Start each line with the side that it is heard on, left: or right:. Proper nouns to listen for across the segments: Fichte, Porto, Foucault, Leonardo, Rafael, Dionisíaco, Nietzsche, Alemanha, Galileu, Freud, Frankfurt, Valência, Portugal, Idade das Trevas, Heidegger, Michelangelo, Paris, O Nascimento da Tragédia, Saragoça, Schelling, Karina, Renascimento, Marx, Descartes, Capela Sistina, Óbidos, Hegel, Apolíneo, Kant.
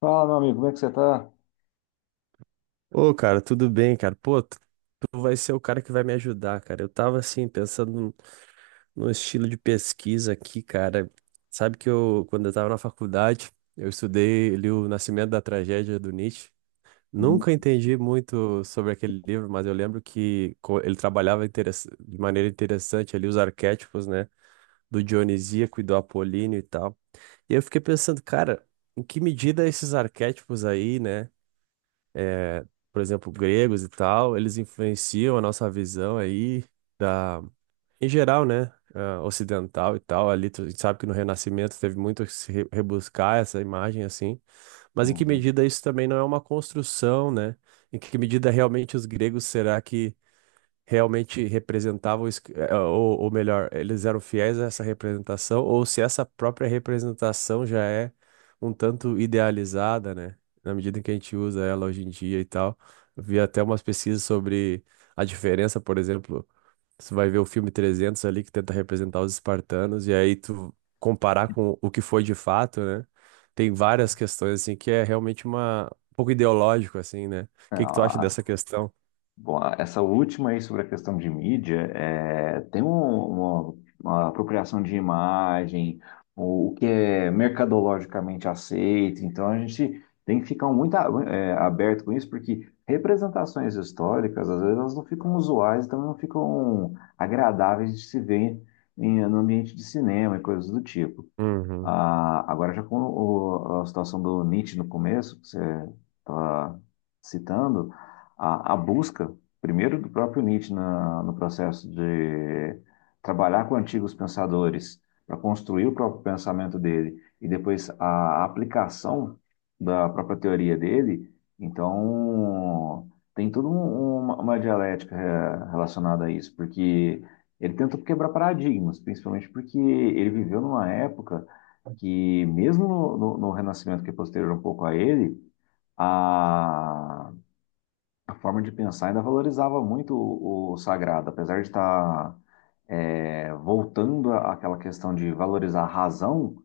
left: Fala, meu amigo, como é que você tá?
right: Ô, cara, tudo bem, cara? Pô, tu vai ser o cara que vai me ajudar, cara. Eu tava assim, pensando num estilo de pesquisa aqui, cara. Sabe que eu, quando eu tava na faculdade, eu estudei li O Nascimento da Tragédia do Nietzsche.
left: Hum,
right: Nunca entendi muito sobre aquele livro, mas eu lembro que ele trabalhava de maneira interessante ali os arquétipos, né? Do Dionisíaco e do Apolíneo e tal. E eu fiquei pensando, cara, em que medida esses arquétipos aí, né? É, por exemplo, gregos e tal, eles influenciam a nossa visão aí da, em geral, né, ocidental e tal. Ali a gente sabe que no Renascimento teve muito que se rebuscar essa imagem assim, mas em que
left: hum.
right: medida isso também não é uma construção, né? Em que medida realmente os gregos será que realmente representavam, ou melhor, eles eram fiéis a essa representação, ou se essa própria representação já é um tanto idealizada, né? Na medida em que a gente usa ela hoje em dia e tal. Eu vi até umas pesquisas sobre a diferença, por exemplo, você vai ver o filme 300 ali que tenta representar os espartanos, e aí tu comparar com o que foi de fato, né? Tem várias questões, assim, que é realmente uma um pouco ideológico, assim, né? O que que tu acha
left: Ah,
right: dessa questão?
left: bom, essa última aí sobre a questão de mídia, é, tem uma apropriação de imagem, o que é mercadologicamente aceito, então a gente tem que ficar muito aberto com isso, porque representações históricas, às vezes, elas não ficam usuais, também não ficam agradáveis de se ver em, no ambiente de cinema e coisas do tipo.
right: Uhum,
left: Ah, agora, já com a situação do Nietzsche no começo, que você estava citando, a busca, primeiro, do próprio Nietzsche na, no processo de trabalhar com antigos pensadores para construir o próprio pensamento dele e depois a aplicação da própria teoria dele, então tem toda uma dialética relacionada a isso, porque ele tentou quebrar paradigmas, principalmente porque ele viveu numa época que mesmo no Renascimento que é posterior um pouco a ele, a, a forma de pensar ainda valorizava muito o sagrado, apesar de estar voltando àquela questão de valorizar a razão,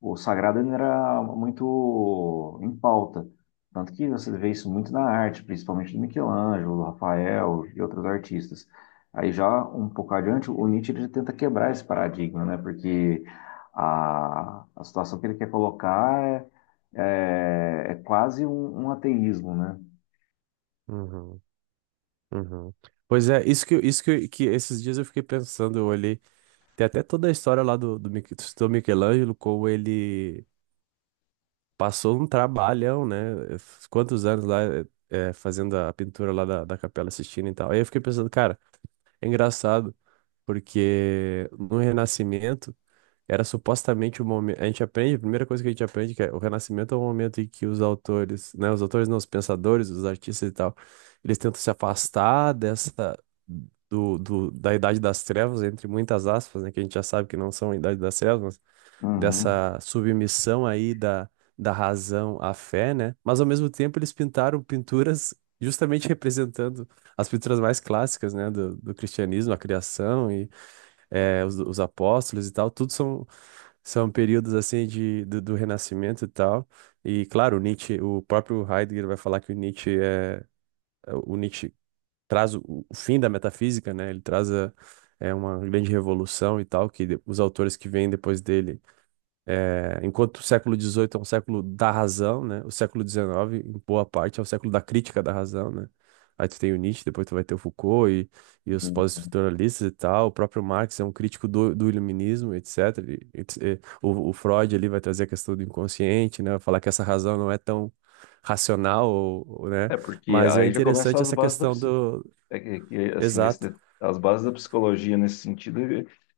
left: o sagrado ainda era muito em pauta. Tanto que você vê isso muito na arte, principalmente do Michelangelo, do Rafael e outros artistas. Aí já um pouco adiante, o Nietzsche ele tenta quebrar esse paradigma, né? Porque a situação que ele quer colocar é quase um ateísmo, né?
right: uhum. Uhum. Pois é, que esses dias eu fiquei pensando, eu olhei, tem até toda a história lá do Michelangelo, como ele passou um trabalhão, né? eh, Quantos anos lá fazendo a pintura lá da Capela Sistina e tal. Aí eu fiquei pensando, cara, é engraçado, porque no Renascimento era supostamente o momento. A gente aprende, a primeira coisa que a gente aprende que é o Renascimento é o momento em que os autores, né, os autores não, os pensadores, os artistas e tal, eles tentam se afastar dessa da Idade das Trevas, entre muitas aspas, né, que a gente já sabe que não são a Idade das Trevas, mas
left: Uhum.
right: dessa submissão aí da razão à fé, né? Mas ao mesmo tempo eles pintaram pinturas justamente representando as pinturas mais clássicas, né, do cristianismo, a criação e os apóstolos e tal, tudo são são períodos assim do Renascimento e tal. E claro, o Nietzsche, o próprio Heidegger vai falar que o Nietzsche traz o fim da metafísica, né? Ele traz é uma grande revolução e tal que os autores que vêm depois dele enquanto o século XVIII é um século da razão, né? O século XIX, em boa parte, é o século da crítica da razão, né? Aí tu tem o Nietzsche, depois tu vai ter o Foucault e os pós-estruturalistas e tal. O próprio Marx é um crítico do iluminismo, etc. O Freud ali vai trazer a questão do inconsciente, né? Vai falar que essa razão não é tão racional, né?
left: É porque
right: Mas é
left: aí já começa
right: interessante
left: as
right: essa
left: bases da.
right: questão do.
left: Assim,
right: Exato,
left: nesse, as bases da psicologia nesse sentido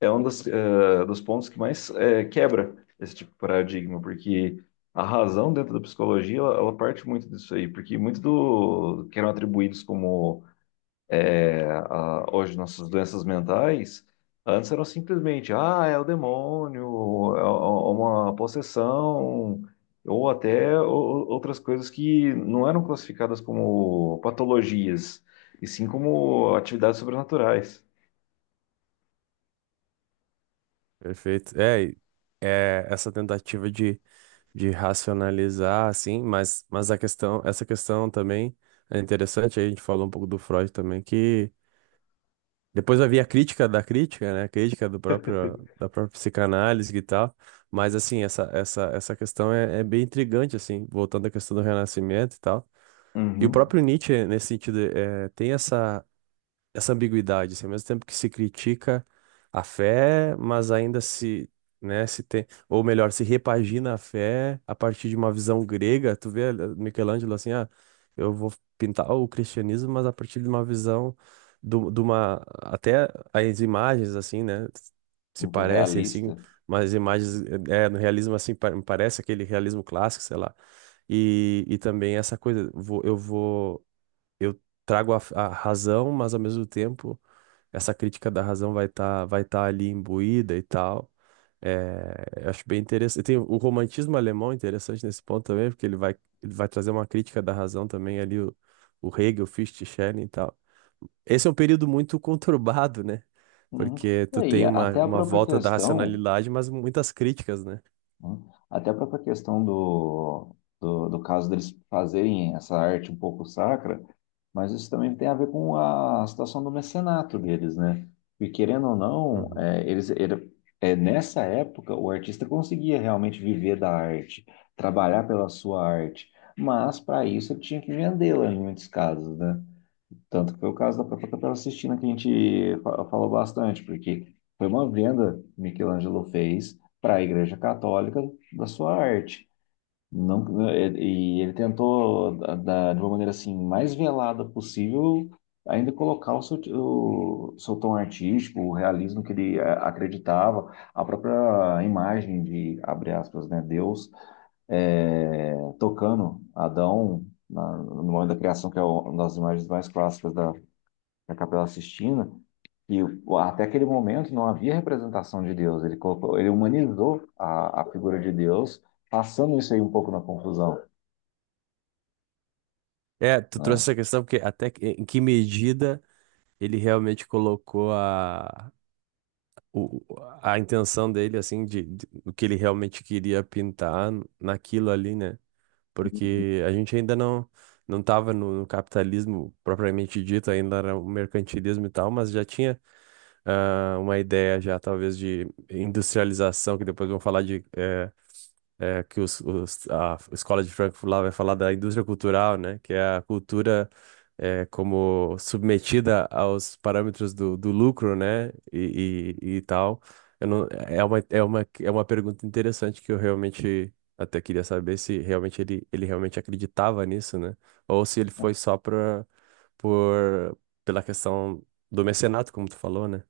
left: é um dos pontos que mais quebra esse tipo de paradigma, porque a razão dentro da psicologia, ela parte muito disso aí, porque muito do que eram atribuídos como é, hoje nossas doenças mentais, antes eram simplesmente, ah, é o demônio, é uma possessão, ou até outras coisas que não eram classificadas como patologias, e sim como atividades sobrenaturais.
right: perfeito. É essa tentativa de racionalizar, assim, mas essa questão também é interessante, aí a gente falou um pouco do Freud também, que depois havia a crítica da crítica, né, a crítica da própria psicanálise e tal, mas, assim, essa questão é bem intrigante, assim, voltando à questão do renascimento e tal, e o
left: Uhum.
right: próprio Nietzsche, nesse sentido, é, tem essa ambiguidade, assim, ao mesmo tempo que se critica a fé, mas ainda se, né, se tem, ou melhor, se repagina a fé a partir de uma visão grega. Tu vê Michelangelo assim, ah, eu vou pintar o cristianismo, mas a partir de uma visão do, de uma até as imagens assim, né, se
left: Muito
right: parece assim,
left: realista.
right: mas as imagens é no realismo assim parece aquele realismo clássico, sei lá. E também essa coisa, vou eu trago a razão, mas ao mesmo tempo essa crítica da razão vai tá ali imbuída e tal. É, eu acho bem interessante. Tem o romantismo alemão interessante nesse ponto também, porque ele vai trazer uma crítica da razão também ali, o Hegel, Fichte, Schelling e tal. Esse é um período muito conturbado, né?
left: Uhum.
right: Porque
left: E
right: tu
left: aí,
right: tem
left: até a
right: uma
left: própria
right: volta da
left: questão.
right: racionalidade, mas muitas críticas, né?
left: Hum. Até a própria questão do caso deles fazerem essa arte um pouco sacra, mas isso também tem a ver com a situação do mecenato deles, né? E querendo ou não,
right: Uhum.
left: nessa época o artista conseguia realmente viver da arte, trabalhar pela sua arte, mas para isso ele tinha que vendê-la em muitos casos, né? Tanto que foi o caso da própria Capela Sistina que a gente falou bastante, porque foi uma venda que Michelangelo fez para a Igreja Católica da sua arte. Não, é, e ele tentou, de uma maneira assim, mais velada possível, ainda colocar o seu tom artístico, o realismo que ele acreditava, a própria imagem de, abre aspas, né, Deus eh, tocando Adão no momento da criação, que é uma das imagens mais clássicas da, na Capela Sistina, e até aquele momento não havia representação de Deus. Ele colocou, ele humanizou a figura de Deus, passando isso aí um pouco na confusão,
right: É, tu trouxe
left: né?
right: essa questão porque em que medida ele realmente colocou o, a intenção dele, assim, do que ele realmente queria pintar naquilo ali, né? Porque a gente ainda não estava no capitalismo propriamente dito, ainda era o mercantilismo e tal, mas já tinha ah, uma ideia já, talvez, de industrialização, que depois vão falar de a escola de Frankfurt lá vai falar da indústria cultural, né? Que é a cultura é, como submetida aos parâmetros do lucro, né? E tal. Eu não, é uma pergunta interessante que eu realmente até queria saber se realmente ele realmente acreditava nisso, né? Ou se ele foi só por, pela questão do mecenato, como tu falou, né?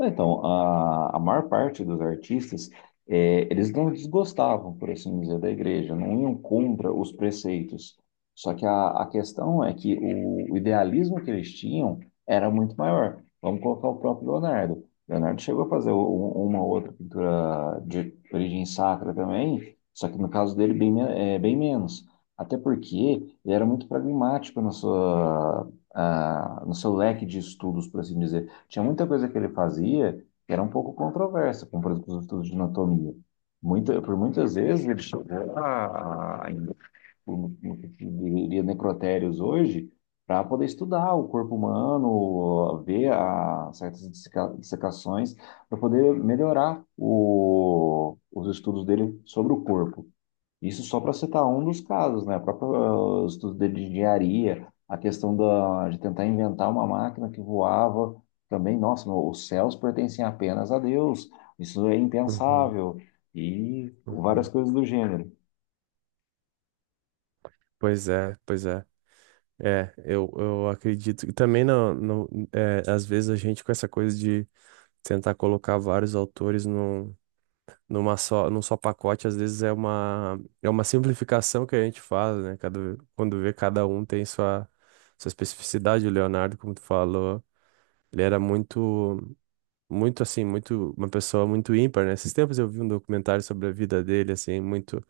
left: É, então, a maior parte dos artistas, eles não desgostavam, por assim dizer, da igreja, não iam contra os preceitos. Só que a questão é que o idealismo que eles tinham era muito maior. Vamos colocar o próprio Leonardo. Leonardo chegou a fazer uma outra pintura de origem sacra também, só que no caso dele, bem, bem menos. Até porque ele era muito pragmático na sua, ah, no seu leque de estudos, por assim dizer. Tinha muita coisa que ele fazia que era um pouco controversa, como por exemplo os estudos de anatomia. Muita, por muitas vezes ele chegou no que se diria necrotérios hoje para poder estudar o corpo humano, ver a, certas dissecações, para poder melhorar os estudos dele sobre o corpo. Isso só para citar um dos casos, né? O próprio estudo de engenharia, a questão da, de tentar inventar uma máquina que voava também, nossa, meu, os céus pertencem apenas a Deus, isso é
right: Uhum,
left: impensável, e várias
right: uhum.
left: coisas do gênero.
right: Pois é, pois é. Eu acredito. E também, não, não, é, às vezes, a gente com essa coisa de tentar colocar vários autores num, num só pacote, às vezes é uma simplificação que a gente faz, né? Cada, quando vê cada um tem sua especificidade. O Leonardo, como tu falou, ele era muito, muito assim, muito, uma pessoa muito ímpar, né? Esses tempos eu vi um documentário sobre a vida dele, assim, muito.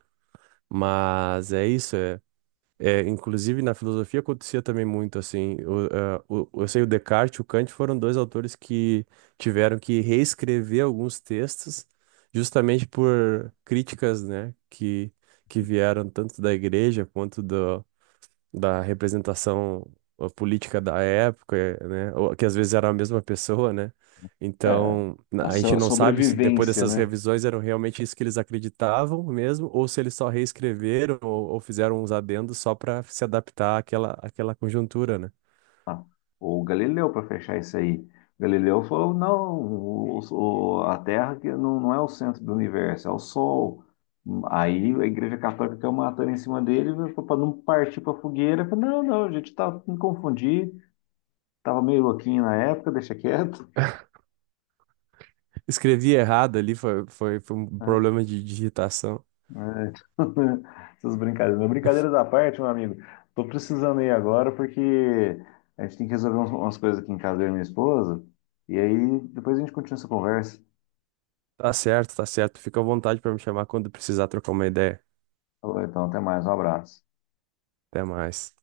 right: Mas é isso, inclusive na filosofia acontecia também muito assim. Eu sei o Descartes e o Kant foram dois autores que tiveram que reescrever alguns textos justamente por críticas, né, que vieram tanto da igreja quanto da representação política da época, né? Ou, que às vezes era a mesma pessoa, né?
left: É,
right: Então,
left: a
right: a gente não sabe se depois
left: sobrevivência,
right: dessas
left: né?
right: revisões eram realmente isso que eles acreditavam mesmo, ou se eles só reescreveram ou fizeram uns adendos só para se adaptar àquela conjuntura, né?
left: Tá? O Galileu para fechar isso aí. Galileu falou, não, a Terra que não, não é o centro do universo, é o Sol. Aí a Igreja Católica caiu matando em cima dele para não partir para fogueira. Falou, não, não, a gente tá, me confundi, tava meio louquinho na época, deixa quieto.
right: Escrevi errado ali, foi um
left: É,
right: problema de digitação.
left: é. Essas brincadeiras. Mas brincadeiras à parte, meu amigo. Tô precisando ir agora porque a gente tem que resolver umas coisas aqui em casa eu e minha esposa. E aí depois a gente continua essa conversa.
right: Tá certo, tá certo. Fica à vontade para me chamar quando precisar trocar uma ideia.
left: Falou então, até mais, um abraço.
right: Até mais.